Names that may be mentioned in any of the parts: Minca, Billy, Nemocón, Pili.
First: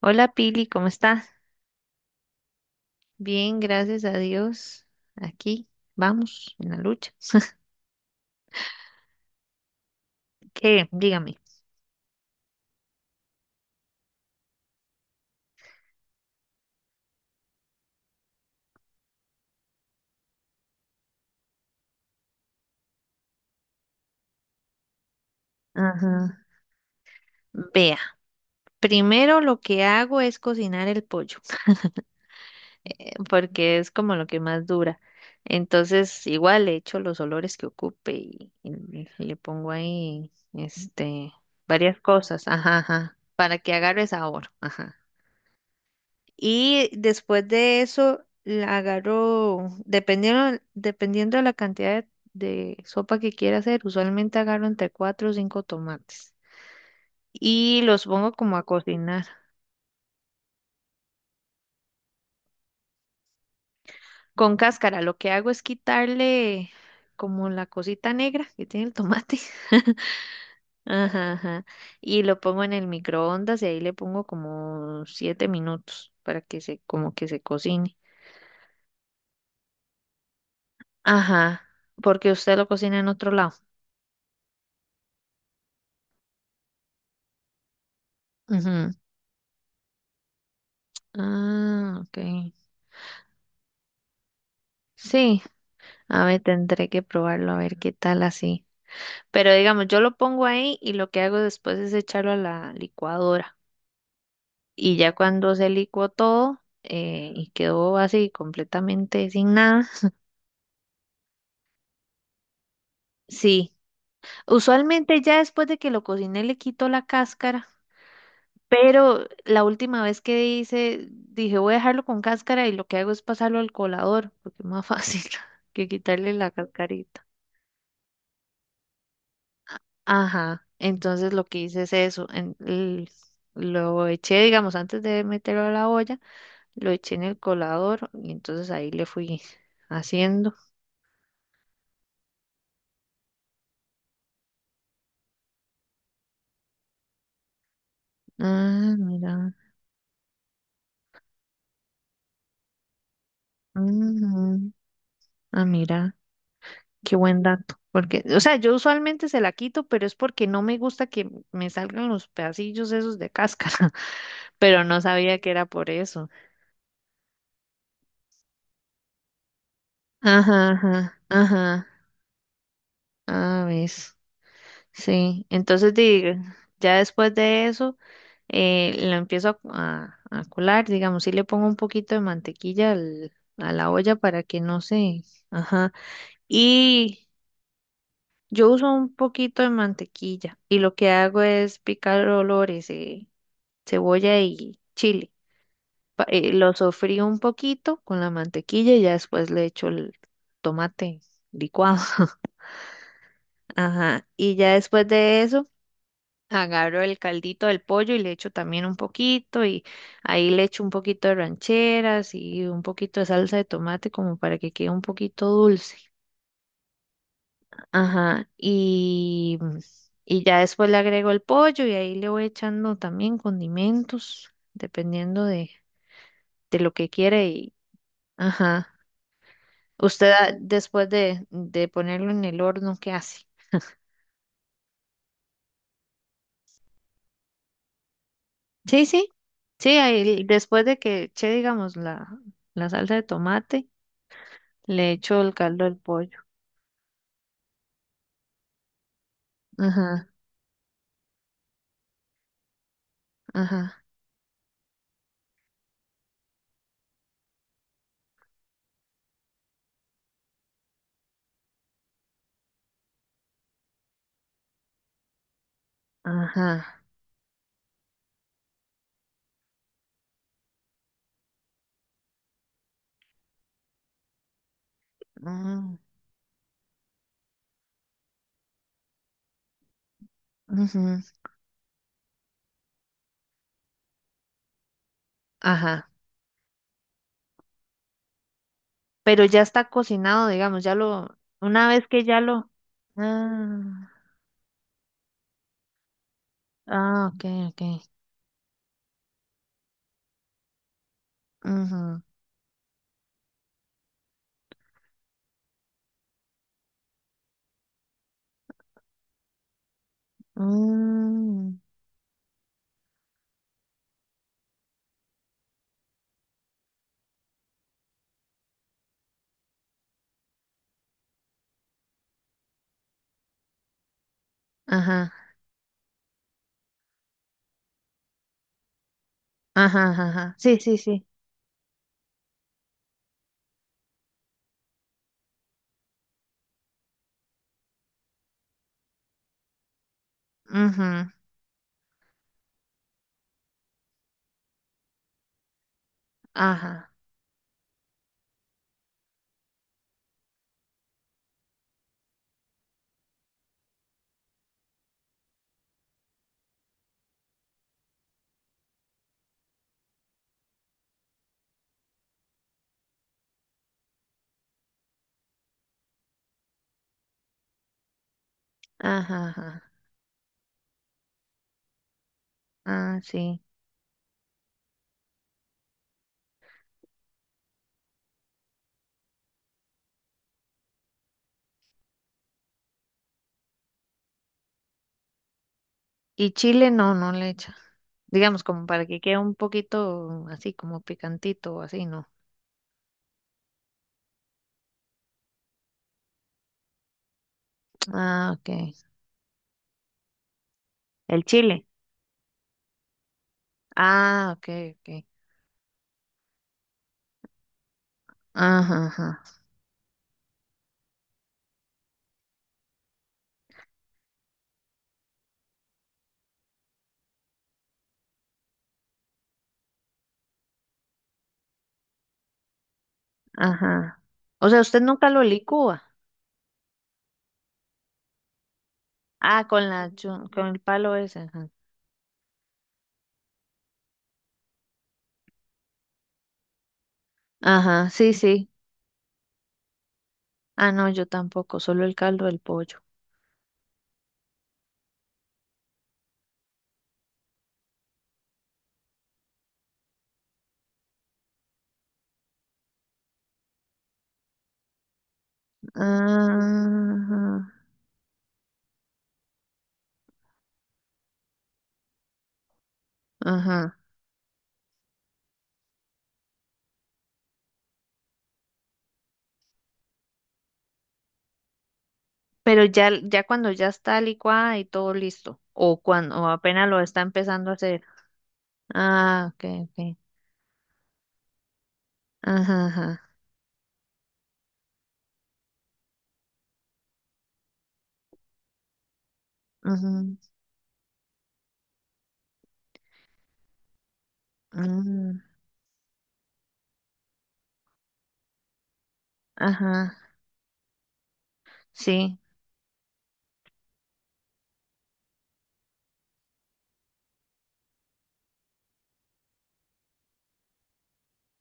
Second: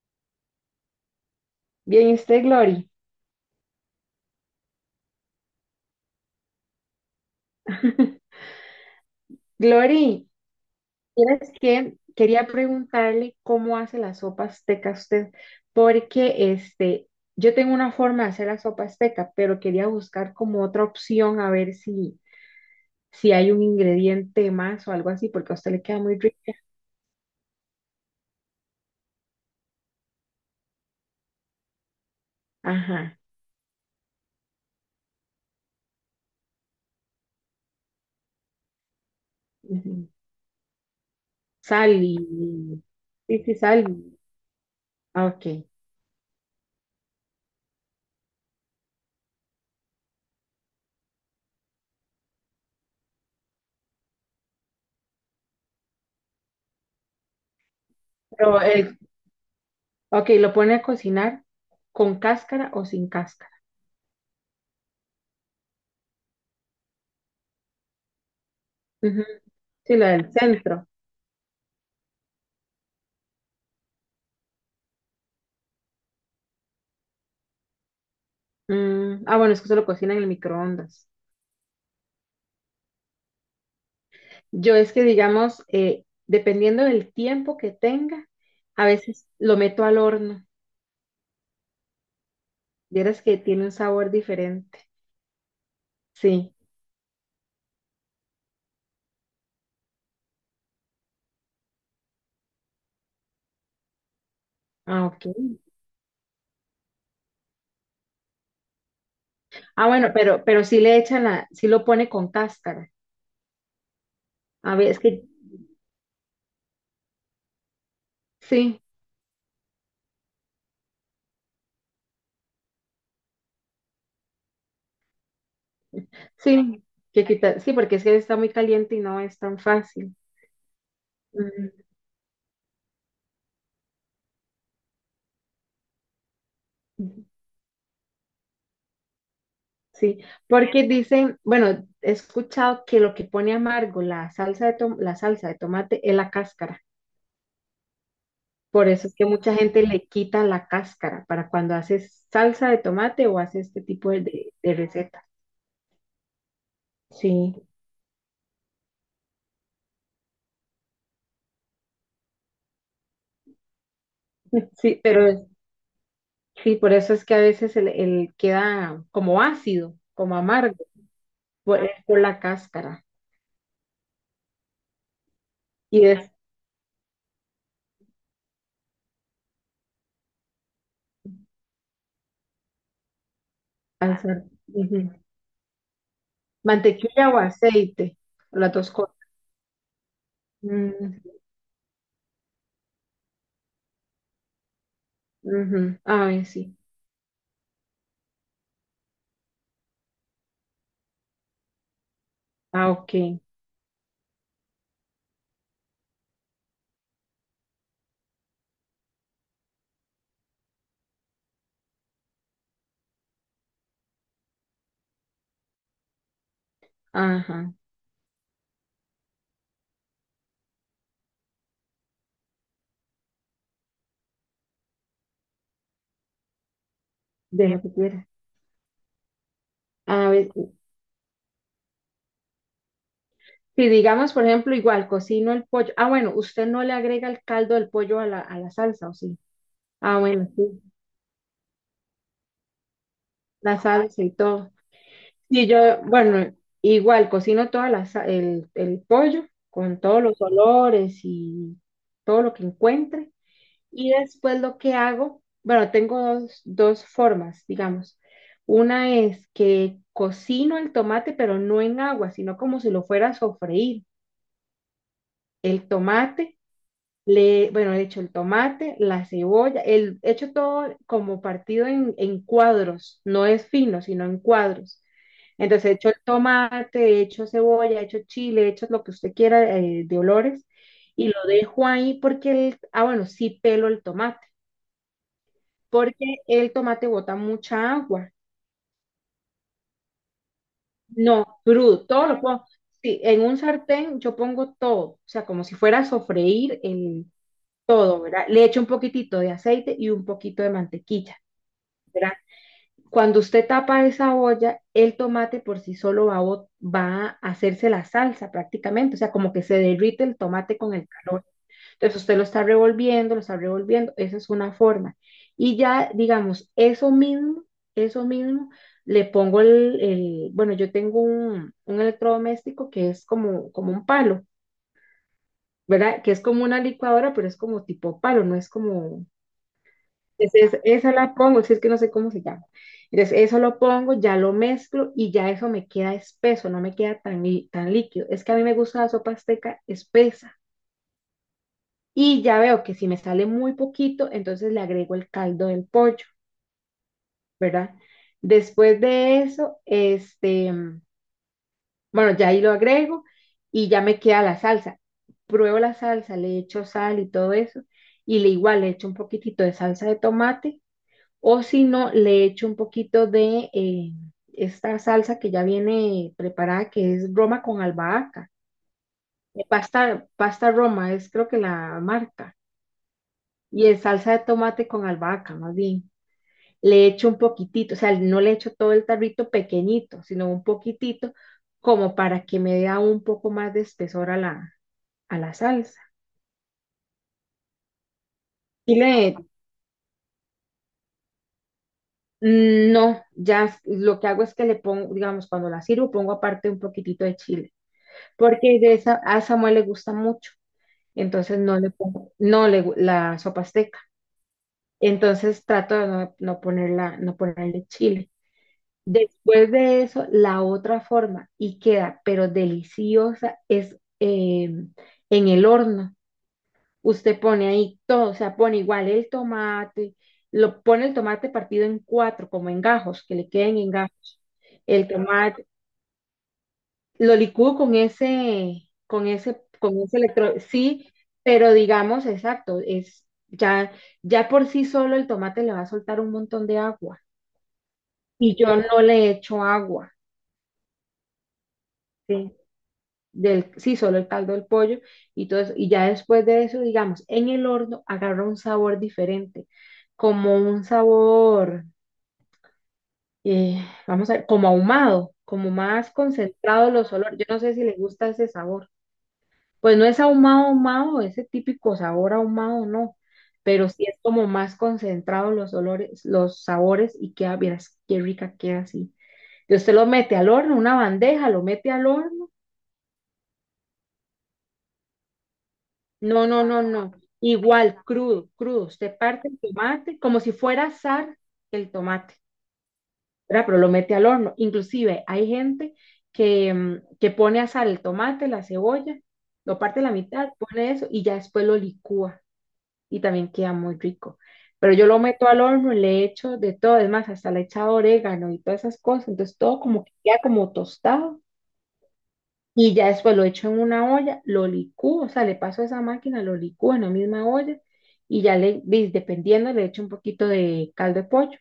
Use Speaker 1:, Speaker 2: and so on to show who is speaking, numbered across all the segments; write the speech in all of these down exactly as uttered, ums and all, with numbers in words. Speaker 1: Hola Pili, ¿cómo estás?
Speaker 2: Bien, ¿y usted, Glory?
Speaker 1: Bien, gracias a Dios. Aquí vamos en la lucha.
Speaker 2: Glory,
Speaker 1: ¿Qué? Dígame.
Speaker 2: ¿tienes que quería preguntarle cómo hace la sopa azteca usted, porque este, yo tengo una forma de hacer la sopa azteca, pero quería buscar como otra opción a ver si, si hay un ingrediente más o algo así, porque a usted le queda muy
Speaker 1: Ajá.
Speaker 2: rica.
Speaker 1: Vea, primero lo que hago es cocinar el pollo,
Speaker 2: Ajá.
Speaker 1: porque es como lo que más dura. Entonces, igual le echo los olores que ocupe y, y- y le pongo
Speaker 2: Ujú.
Speaker 1: ahí, este,
Speaker 2: Sal
Speaker 1: varias
Speaker 2: y...
Speaker 1: cosas, ajá, ajá,
Speaker 2: Sí, sí,
Speaker 1: para que
Speaker 2: sal.
Speaker 1: agarre
Speaker 2: Y-
Speaker 1: sabor, ajá.
Speaker 2: ah, ok.
Speaker 1: Y después de eso, la agarro, dependiendo, dependiendo de la cantidad de, de sopa que quiera hacer, usualmente agarro entre cuatro o cinco tomates y los pongo como
Speaker 2: Pero
Speaker 1: a
Speaker 2: el,
Speaker 1: cocinar.
Speaker 2: ok, lo pone a cocinar con cáscara o sin cáscara.
Speaker 1: Con cáscara, lo que hago es quitarle como la cosita negra que tiene el
Speaker 2: Ujú.
Speaker 1: tomate.
Speaker 2: Sí, la del centro.
Speaker 1: Ajá, ajá. Y lo pongo en el microondas y ahí le pongo como siete minutos para que se, como que se cocine.
Speaker 2: Mm, ah, bueno, es que se lo cocinan en el microondas.
Speaker 1: Ajá, porque usted lo cocina en otro lado.
Speaker 2: Yo es que, digamos, eh, dependiendo del tiempo que tenga, a
Speaker 1: Ujú.
Speaker 2: veces lo meto al horno.
Speaker 1: Ah, ok.
Speaker 2: Vieras que tiene un sabor diferente.
Speaker 1: Sí, a ver,
Speaker 2: Sí.
Speaker 1: tendré que probarlo a ver qué tal así. Pero digamos, yo lo pongo ahí y lo que hago después es echarlo a la licuadora. Y
Speaker 2: Ah,
Speaker 1: ya
Speaker 2: ok.
Speaker 1: cuando se licuó todo eh, y quedó así completamente sin
Speaker 2: Ah,
Speaker 1: nada,
Speaker 2: bueno, pero, pero sí le echan la, sí lo pone con cáscara.
Speaker 1: sí.
Speaker 2: A ver, es
Speaker 1: Usualmente
Speaker 2: que
Speaker 1: ya después de que lo cociné le quito la cáscara,
Speaker 2: sí,
Speaker 1: pero la última vez que hice, dije voy a dejarlo con cáscara y lo que hago es pasarlo al colador, porque es más fácil que quitarle la
Speaker 2: sí, que
Speaker 1: cascarita.
Speaker 2: quita, sí, porque es que está muy caliente y no es tan fácil.
Speaker 1: Ajá, entonces lo que
Speaker 2: Mm,
Speaker 1: hice es eso, en- l- lo eché, digamos, antes de meterlo a la olla, lo eché en el colador y entonces ahí le fui
Speaker 2: sí,
Speaker 1: haciendo.
Speaker 2: porque dicen, bueno, he escuchado que lo que pone amargo la salsa de tom- la salsa de tomate es la cáscara. Por
Speaker 1: Ah,
Speaker 2: eso es que
Speaker 1: mira,
Speaker 2: mucha gente le quita la cáscara para cuando haces salsa de tomate o haces este tipo de, de,
Speaker 1: ujú,
Speaker 2: de recetas.
Speaker 1: ah, mira, qué buen
Speaker 2: Sí,
Speaker 1: dato, porque, o sea, yo usualmente se la quito, pero es porque no me gusta que me salgan los pedacillos esos de cáscara, pero no
Speaker 2: sí, pero
Speaker 1: sabía que
Speaker 2: es-
Speaker 1: era por eso.
Speaker 2: sí, por eso es que a veces el, el queda como ácido, como
Speaker 1: Ajá,
Speaker 2: amargo,
Speaker 1: ajá,
Speaker 2: por,
Speaker 1: ajá,
Speaker 2: es por la cáscara.
Speaker 1: ah, ves. Sí, entonces
Speaker 2: Y
Speaker 1: di-
Speaker 2: es
Speaker 1: ya después de eso eh, lo empiezo a, a- a colar, digamos, sí le pongo un poquito de mantequilla al- a la olla para
Speaker 2: salsa.
Speaker 1: que no
Speaker 2: Ujú.
Speaker 1: se, ajá, y
Speaker 2: Mantequilla o aceite,
Speaker 1: yo
Speaker 2: las dos
Speaker 1: uso un
Speaker 2: cosas.
Speaker 1: poquito de mantequilla y lo que
Speaker 2: Mm,
Speaker 1: hago es picar olores, eh, cebolla y chile,
Speaker 2: ujú.
Speaker 1: Pa-
Speaker 2: A ver,
Speaker 1: eh, lo
Speaker 2: sí.
Speaker 1: sofrío un poquito con la mantequilla y ya después le echo el tomate licuado,
Speaker 2: Ah, ok.
Speaker 1: ajá, y ya después de eso agarro el caldito del pollo y le echo también un poquito y ahí le echo un poquito de rancheras y un poquito de salsa de tomate como para que quede un poquito dulce.
Speaker 2: Ajá.
Speaker 1: Ajá, y, y ya después le agrego el pollo y ahí le voy echando también condimentos, dependiendo de, de lo que quiere
Speaker 2: De
Speaker 1: y,
Speaker 2: lo que quieras.
Speaker 1: ajá. Usted
Speaker 2: A ver,
Speaker 1: ah, después de, de ponerlo en el horno, ¿qué hace?
Speaker 2: si digamos, por ejemplo, igual cocino el pollo. Ah, bueno, usted no le agrega el caldo del pollo a la, a la
Speaker 1: Sí,
Speaker 2: salsa, ¿o
Speaker 1: sí,
Speaker 2: sí?
Speaker 1: sí,
Speaker 2: Ah,
Speaker 1: ahí,
Speaker 2: bueno, sí,
Speaker 1: después de que eché, digamos, la, la salsa de
Speaker 2: la
Speaker 1: tomate.
Speaker 2: salsa y todo.
Speaker 1: Le echo el
Speaker 2: Sí, yo,
Speaker 1: caldo del pollo.
Speaker 2: bueno, igual cocino toda la, sa- el, el pollo con todos
Speaker 1: Ajá,
Speaker 2: los olores y todo lo que encuentre.
Speaker 1: ajá,
Speaker 2: Y después lo que hago, bueno, tengo dos, dos formas, digamos. Una es que cocino el tomate, pero no en agua, sino como si lo fuera a sofreír. El tomate.
Speaker 1: ajá.
Speaker 2: Le, bueno, le echo el tomate, la cebolla, el, echo todo como partido en, en cuadros, no es fino, sino en cuadros. Entonces
Speaker 1: Mm,
Speaker 2: echo el tomate, echo cebolla, echo chile, echo lo que usted quiera eh, de olores
Speaker 1: ujú,
Speaker 2: y lo dejo ahí porque, el, ah, bueno, sí pelo el tomate,
Speaker 1: ajá.
Speaker 2: porque el tomate bota mucha agua.
Speaker 1: Pero ya está cocinado, digamos, ya lo,
Speaker 2: No,
Speaker 1: una vez
Speaker 2: crudo,
Speaker 1: que
Speaker 2: todo
Speaker 1: ya
Speaker 2: lo pongo.
Speaker 1: lo,
Speaker 2: Sí, en un
Speaker 1: ah,
Speaker 2: sartén yo pongo todo, o sea, como si fuera a sofreír el,
Speaker 1: ah, ok, ok.
Speaker 2: todo, ¿verdad? Le echo un poquitito de aceite y un poquito de mantequilla,
Speaker 1: Ujú,
Speaker 2: ¿verdad? Cuando usted tapa esa olla, el tomate por sí solo va, a bot- va a hacerse la salsa prácticamente, o sea, como que se derrite el tomate con el calor.
Speaker 1: mm,
Speaker 2: Entonces usted lo está revolviendo, lo está revolviendo, esa es una forma. Y ya, digamos, eso mismo, eso mismo, le pongo el, el- bueno, yo tengo un, un electrodoméstico que es como, como un palo,
Speaker 1: ajá,
Speaker 2: ¿verdad? Que es como una licuadora, pero es como tipo palo, no es como.
Speaker 1: ajá, ajá. Ajá, sí,
Speaker 2: Entonces,
Speaker 1: sí,
Speaker 2: esa
Speaker 1: sí.
Speaker 2: la pongo, si es que no sé cómo se llama. Entonces, eso lo pongo, ya lo mezclo y ya eso me queda espeso, no me queda tan, lí- tan líquido. Es que a mí me gusta la sopa azteca espesa.
Speaker 1: Ujú,
Speaker 2: Y ya veo que si me sale muy poquito, entonces le agrego el caldo del pollo,
Speaker 1: ajá,
Speaker 2: ¿verdad? Después de eso, este, mm, bueno, ya ahí lo agrego y ya me queda la salsa. Pruebo la salsa, le echo sal y todo eso. Y le igual le echo un poquitito de salsa de tomate. O si no, le echo un poquito de eh, esta salsa que ya viene preparada, que es Roma con albahaca.
Speaker 1: ajá,
Speaker 2: Eh,
Speaker 1: ajá.
Speaker 2: Pasta, pasta Roma es creo que la marca.
Speaker 1: Ah, sí.
Speaker 2: Y es salsa de tomate con albahaca, más bien. Le echo un poquitito, o sea, no le echo todo el tarrito pequeñito, sino un poquitito, como para que me dé aún un poco más de espesor a la, a la salsa.
Speaker 1: Y chile no, no le echa. Digamos, como
Speaker 2: Y
Speaker 1: para que
Speaker 2: le,
Speaker 1: quede un poquito así, como picantito así, ¿no?
Speaker 2: mm, no, ya lo que hago es que le pongo, digamos, cuando la sirvo, pongo aparte un poquitito de chile
Speaker 1: Ah, ok.
Speaker 2: porque de esa, a Samuel le gusta mucho,
Speaker 1: El
Speaker 2: entonces no
Speaker 1: chile.
Speaker 2: le pongo, no le, gu- la sopa azteca,
Speaker 1: Ah, ok, ok.
Speaker 2: entonces trato de no, no ponerla, no ponerle chile.
Speaker 1: Ajá, ajá,
Speaker 2: Después de eso, la otra forma, y queda, pero deliciosa, es eh, en el horno. Usted pone ahí todo, o sea, pone igual el tomate, lo pone el tomate partido en cuatro, como en gajos, que le queden en
Speaker 1: ajá.
Speaker 2: gajos,
Speaker 1: O sea, usted
Speaker 2: el
Speaker 1: nunca lo
Speaker 2: tomate
Speaker 1: licúa.
Speaker 2: lo licúo con ese, con ese,
Speaker 1: Ah, con
Speaker 2: con
Speaker 1: la,
Speaker 2: ese
Speaker 1: yo-
Speaker 2: electro,
Speaker 1: con el
Speaker 2: sí,
Speaker 1: palo ese, ajá.
Speaker 2: pero digamos, exacto, es ya, ya por sí solo el tomate le va a soltar un montón de agua
Speaker 1: Ajá, sí,
Speaker 2: y
Speaker 1: sí.
Speaker 2: yo no le echo agua,
Speaker 1: Ah, no, yo tampoco, solo el caldo
Speaker 2: ¿sí?
Speaker 1: del pollo.
Speaker 2: Del, sí, solo el caldo del pollo y todo eso, y ya después de eso, digamos, en el horno agarra un sabor diferente, como un sabor, eh, vamos a ver, como ahumado, como más concentrado los olores, yo no
Speaker 1: Ajá,
Speaker 2: sé si le gusta ese sabor. Pues no es ahumado, ahumado, ese típico sabor ahumado, no, pero
Speaker 1: ajá.
Speaker 2: sí es como más concentrado los olores, los sabores y queda, vieras, qué rica queda así. Y usted lo mete al horno, una bandeja, lo mete al horno.
Speaker 1: Pero ya, ya cuando ya está licuada y todo listo, o cuando
Speaker 2: No,
Speaker 1: o
Speaker 2: no, no,
Speaker 1: apenas lo
Speaker 2: no.
Speaker 1: está empezando a
Speaker 2: Igual,
Speaker 1: hacer.
Speaker 2: crudo, crudo. Usted parte
Speaker 1: Ah,
Speaker 2: el
Speaker 1: ok, ok.
Speaker 2: tomate como si fuera asar el tomate,
Speaker 1: Ajá, ajá.
Speaker 2: ¿verdad? Pero lo mete al horno. Inclusive hay gente que, mm, que pone a asar el tomate, la cebolla, lo parte a la
Speaker 1: Ujú,
Speaker 2: mitad, pone eso y ya después lo licúa y también queda muy rico. Pero yo lo
Speaker 1: mm,
Speaker 2: meto al horno y le echo de todo, es más, hasta le he echado orégano y todas esas cosas, entonces todo como que
Speaker 1: ajá,
Speaker 2: queda como tostado
Speaker 1: sí.
Speaker 2: y ya después lo echo en una olla, lo licúo, o sea, le paso a esa máquina, lo licúo en la misma olla y ya le, di- dependiendo, le echo un poquito de caldo de pollo,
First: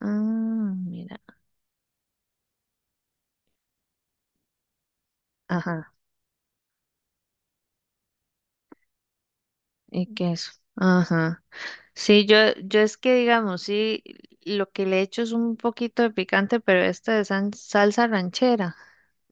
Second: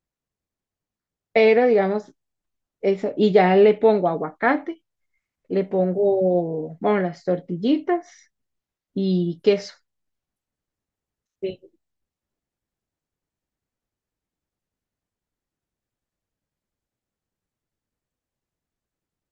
Speaker 1: Mm, mira,
Speaker 2: pero digamos, eso, y ya le pongo aguacate, le
Speaker 1: ajá.
Speaker 2: pongo, bueno, las tortillitas y queso.
Speaker 1: Y queso. Ajá.
Speaker 2: Sí.
Speaker 1: Sí, yo, yo es que digamos, sí, lo que le echo es un poquito de picante, pero esta es san- salsa ranchera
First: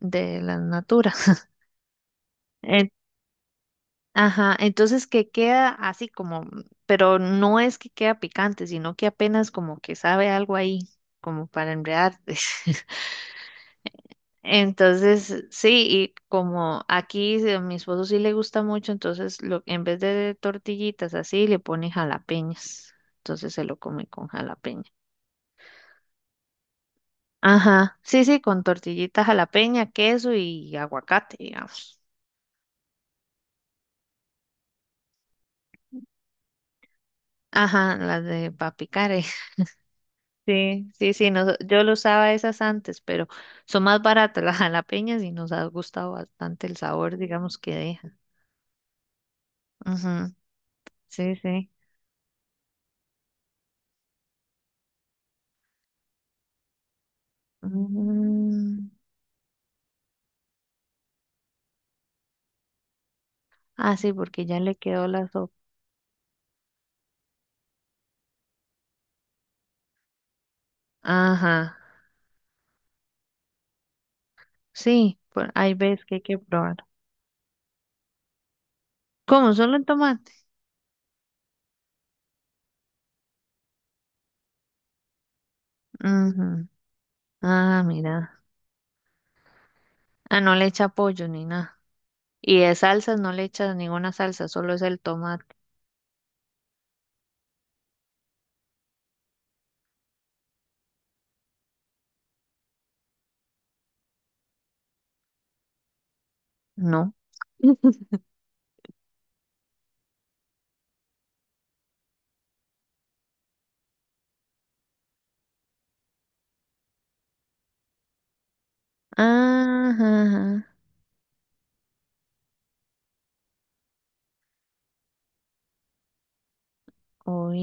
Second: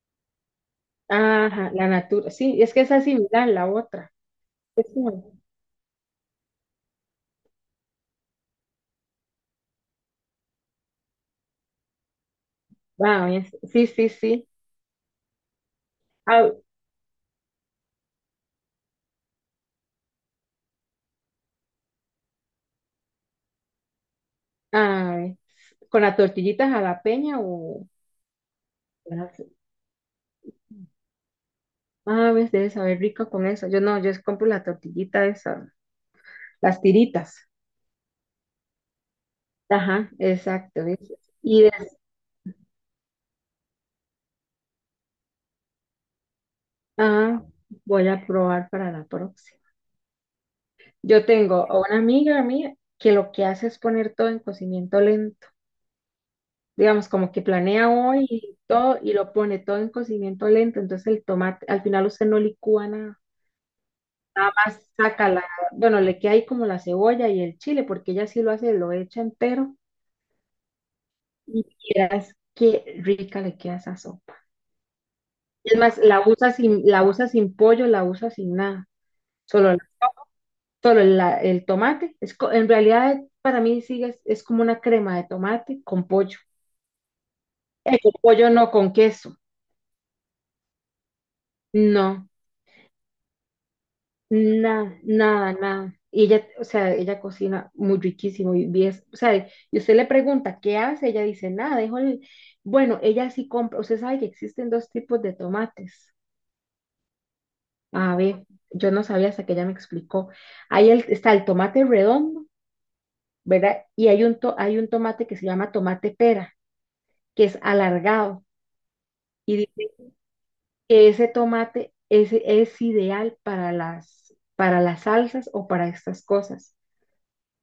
Speaker 1: de la natura.
Speaker 2: Ajá, la natura, sí, es que
Speaker 1: En-
Speaker 2: esa es similar a la otra.
Speaker 1: ajá, entonces que queda así como, pero no es que queda picante, sino que apenas como que sabe algo ahí, como para enredarte.
Speaker 2: Wow, sí, sí, sí.
Speaker 1: Entonces, sí, y
Speaker 2: Ah,
Speaker 1: como aquí sí, a mi esposo sí le gusta mucho, entonces lo, en vez de tortillitas así, le pone jalapeñas. Entonces se lo come con jalapeña.
Speaker 2: ah, con las tortillitas a la peña o...
Speaker 1: Ajá, sí, sí, con tortillitas jalapeña, queso y aguacate, digamos.
Speaker 2: Ah, ves, debe saber rico con eso. Yo no, yo compro la tortillita esa, las tiritas.
Speaker 1: Ajá, las de papicare.
Speaker 2: Ajá, exacto,
Speaker 1: Sí,
Speaker 2: ¿ves?
Speaker 1: sí, sí, nos-
Speaker 2: Y
Speaker 1: yo lo
Speaker 2: des-
Speaker 1: usaba esas antes, pero son más baratas las jalapeñas y nos ha gustado bastante el sabor,
Speaker 2: ah,
Speaker 1: digamos, que
Speaker 2: voy
Speaker 1: deja.
Speaker 2: a probar para la próxima.
Speaker 1: Ujú,
Speaker 2: Yo
Speaker 1: sí,
Speaker 2: tengo
Speaker 1: sí.
Speaker 2: a una amiga mía que lo que hace es poner todo en cocimiento lento. Digamos, como que planea hoy y
Speaker 1: Mm.
Speaker 2: todo y lo pone todo en cocimiento lento. Entonces el tomate, al final usted no licúa nada.
Speaker 1: Ah, sí, porque
Speaker 2: Nada
Speaker 1: ya le
Speaker 2: más
Speaker 1: quedó la
Speaker 2: saca la,
Speaker 1: sopa.
Speaker 2: bueno, le queda ahí como la cebolla y el chile, porque ella sí lo hace, lo echa entero
Speaker 1: Ajá,
Speaker 2: y vieras qué rica le queda esa sopa.
Speaker 1: sí, por, hay
Speaker 2: Es más,
Speaker 1: veces que hay
Speaker 2: la
Speaker 1: que
Speaker 2: usa
Speaker 1: probar.
Speaker 2: sin, la usa sin pollo, la usa sin nada,
Speaker 1: ¿Cómo? ¿Solo
Speaker 2: solo,
Speaker 1: en tomate?
Speaker 2: solo la- el tomate. Es, co- en realidad, para mí sigue, es, es como una crema de tomate con pollo.
Speaker 1: Ujú. Ah,
Speaker 2: Eh, con
Speaker 1: mira.
Speaker 2: pollo no, con queso.
Speaker 1: Ah, no le echa pollo ni nada.
Speaker 2: No.
Speaker 1: Y de salsas no le echa ninguna salsa, solo es
Speaker 2: Nada,
Speaker 1: el
Speaker 2: nada,
Speaker 1: tomate.
Speaker 2: nada. Y ella, o sea, ella cocina muy riquísimo y bien, o sea, y usted le pregunta, ¿qué hace? Ella dice, nada, dejo el... Bueno, ella sí compra, usted sabe que existen dos tipos de tomates.
Speaker 1: No.
Speaker 2: A ver, yo no sabía hasta que ella me explicó. Ahí el- está el tomate redondo, ¿verdad? Y hay un, to- hay un tomate que se llama tomate pera, que es alargado. Y dice
Speaker 1: Ajá, ajá.
Speaker 2: que ese tomate es, es ideal para las, para las salsas o para estas cosas.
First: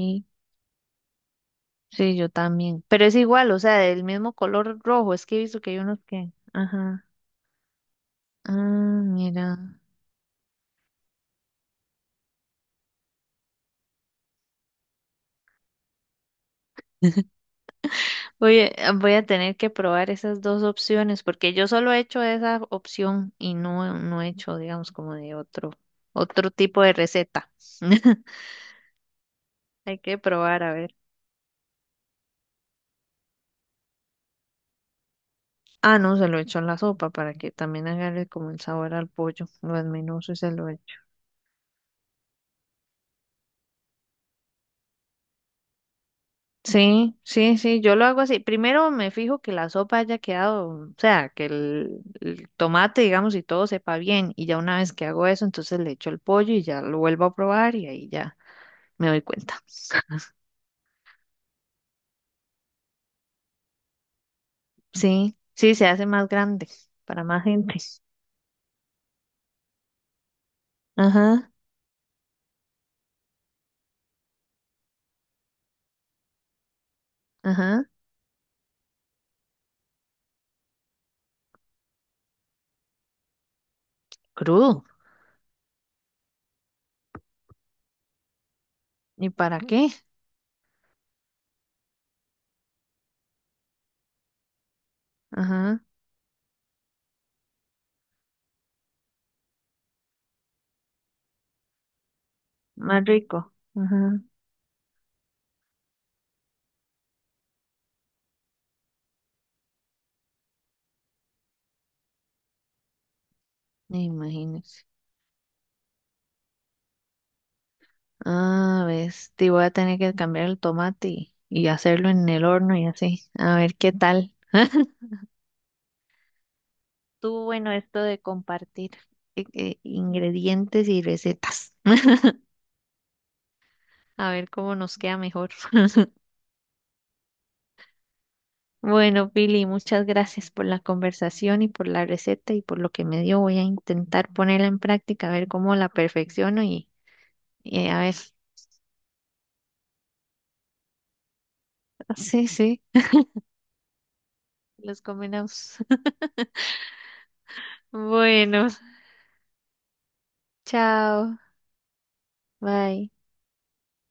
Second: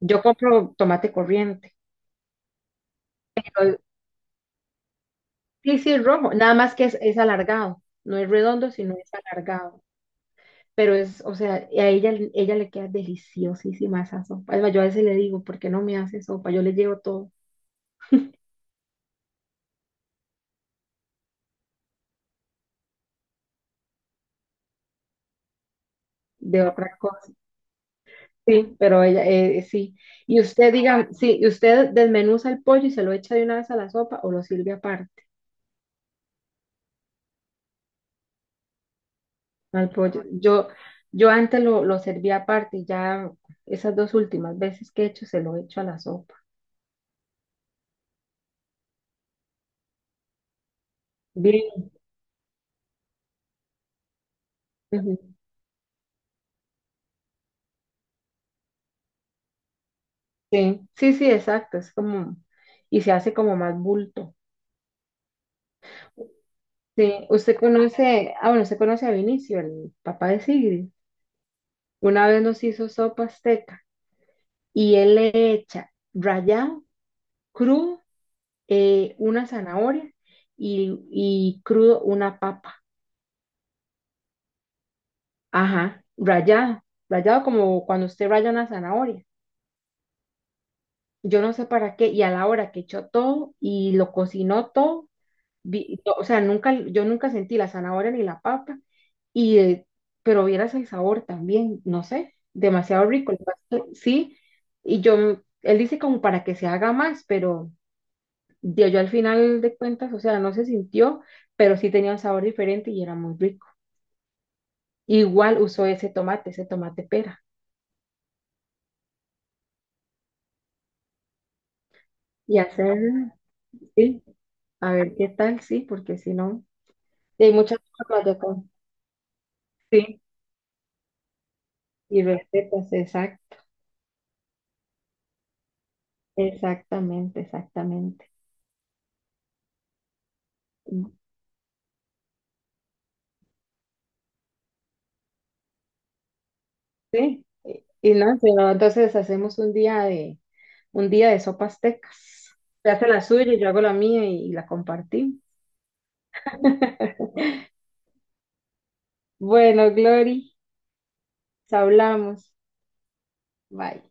Speaker 2: Yo compro tomate corriente.
Speaker 1: Sí, yo también. Pero es igual, o sea,
Speaker 2: pero
Speaker 1: del mismo color rojo. Es que he visto que hay
Speaker 2: Sí, sí,
Speaker 1: unos
Speaker 2: es
Speaker 1: que.
Speaker 2: rojo, nada más que es,
Speaker 1: Ajá.
Speaker 2: es alargado, no es redondo, sino
Speaker 1: Ah,
Speaker 2: es
Speaker 1: mira.
Speaker 2: alargado. Pero es, o sea, a ella, ella le queda deliciosísima esa sopa. Además, yo a veces le digo, ¿por qué no me hace sopa? Yo le llevo todo
Speaker 1: Oye, ah, voy a tener que probar esas dos opciones porque yo solo he hecho esa opción y no, no he hecho, digamos, como de otro, otro
Speaker 2: de
Speaker 1: tipo de
Speaker 2: otra cosa.
Speaker 1: receta.
Speaker 2: Sí, pero ella, eh, eh, sí.
Speaker 1: Hay que
Speaker 2: Y
Speaker 1: probar a
Speaker 2: usted
Speaker 1: ver.
Speaker 2: diga, sí, y usted desmenuza el pollo y se lo echa de una vez a la sopa o lo sirve aparte
Speaker 1: Ah, no, se lo he hecho en la sopa para que también agarre como el sabor al pollo. Lo
Speaker 2: no al pollo.
Speaker 1: desmenuzo y se lo
Speaker 2: Yo,
Speaker 1: echo.
Speaker 2: yo antes lo, lo servía aparte y ya esas dos últimas veces que he hecho se lo echo a la sopa.
Speaker 1: Sí, sí, sí, yo lo hago así. Primero me fijo que la sopa haya quedado, o sea, que
Speaker 2: Bien.
Speaker 1: el, el tomate, digamos, y todo sepa bien. Y ya una vez que hago eso, entonces le echo el pollo y ya lo vuelvo a probar y ahí ya me doy cuenta.
Speaker 2: Sí, sí, sí, exacto, es como, y se hace como más bulto.
Speaker 1: Sí, sí, se hace más grande
Speaker 2: Sí,
Speaker 1: para más
Speaker 2: usted
Speaker 1: gente.
Speaker 2: conoce, ah, bueno, usted conoce a Vinicio, el papá de Sigrid.
Speaker 1: Ajá,
Speaker 2: Una vez nos hizo sopa azteca y él le echa rallado,
Speaker 1: ajá,
Speaker 2: crudo, eh, una zanahoria y, y crudo una papa.
Speaker 1: crudo.
Speaker 2: Ajá, rallado, rallado como cuando usted raya una zanahoria.
Speaker 1: ¿Y para qué?
Speaker 2: Yo no sé para qué, y a la hora que echó todo y lo cocinó todo,
Speaker 1: Ajá,
Speaker 2: vi- no, o sea, nunca, yo nunca sentí la zanahoria ni la papa, y, eh, pero vieras el sabor también, no sé,
Speaker 1: más
Speaker 2: demasiado rico el
Speaker 1: rico.
Speaker 2: pastel,
Speaker 1: Ajá,
Speaker 2: sí, y yo, él dice como para que se haga más, pero yo, yo al final de cuentas, o sea, no se sintió, pero sí tenía un sabor diferente y era muy rico.
Speaker 1: imagínese.
Speaker 2: Igual usó ese tomate, ese tomate, pera,
Speaker 1: Ah, ves, te voy a tener que cambiar el tomate y, y hacerlo en el
Speaker 2: y
Speaker 1: horno y
Speaker 2: hacer,
Speaker 1: así. A ver qué
Speaker 2: sí,
Speaker 1: tal.
Speaker 2: a ver qué tal, sí, porque si no,
Speaker 1: Estuvo
Speaker 2: y hay
Speaker 1: bueno
Speaker 2: muchas
Speaker 1: esto de
Speaker 2: formas de... con-
Speaker 1: compartir eh, eh,
Speaker 2: Sí,
Speaker 1: ingredientes y recetas.
Speaker 2: y recetas, exacto,
Speaker 1: A ver cómo nos queda mejor.
Speaker 2: exactamente, exactamente.
Speaker 1: Bueno, Billy, muchas gracias por la conversación y por la receta y por lo que me dio. Voy a intentar ponerla en práctica, a ver cómo la perfecciono y,
Speaker 2: Sí, y,
Speaker 1: y a ver.
Speaker 2: y no, pero entonces hacemos un día de un día de sopas
Speaker 1: Sí,
Speaker 2: tecas.
Speaker 1: sí,
Speaker 2: Se hace la suya, yo hago la mía y, y la
Speaker 1: los
Speaker 2: compartimos.
Speaker 1: combinamos. Bueno,
Speaker 2: Bueno, Glory,
Speaker 1: chao,
Speaker 2: nos hablamos.
Speaker 1: bye.
Speaker 2: Bye.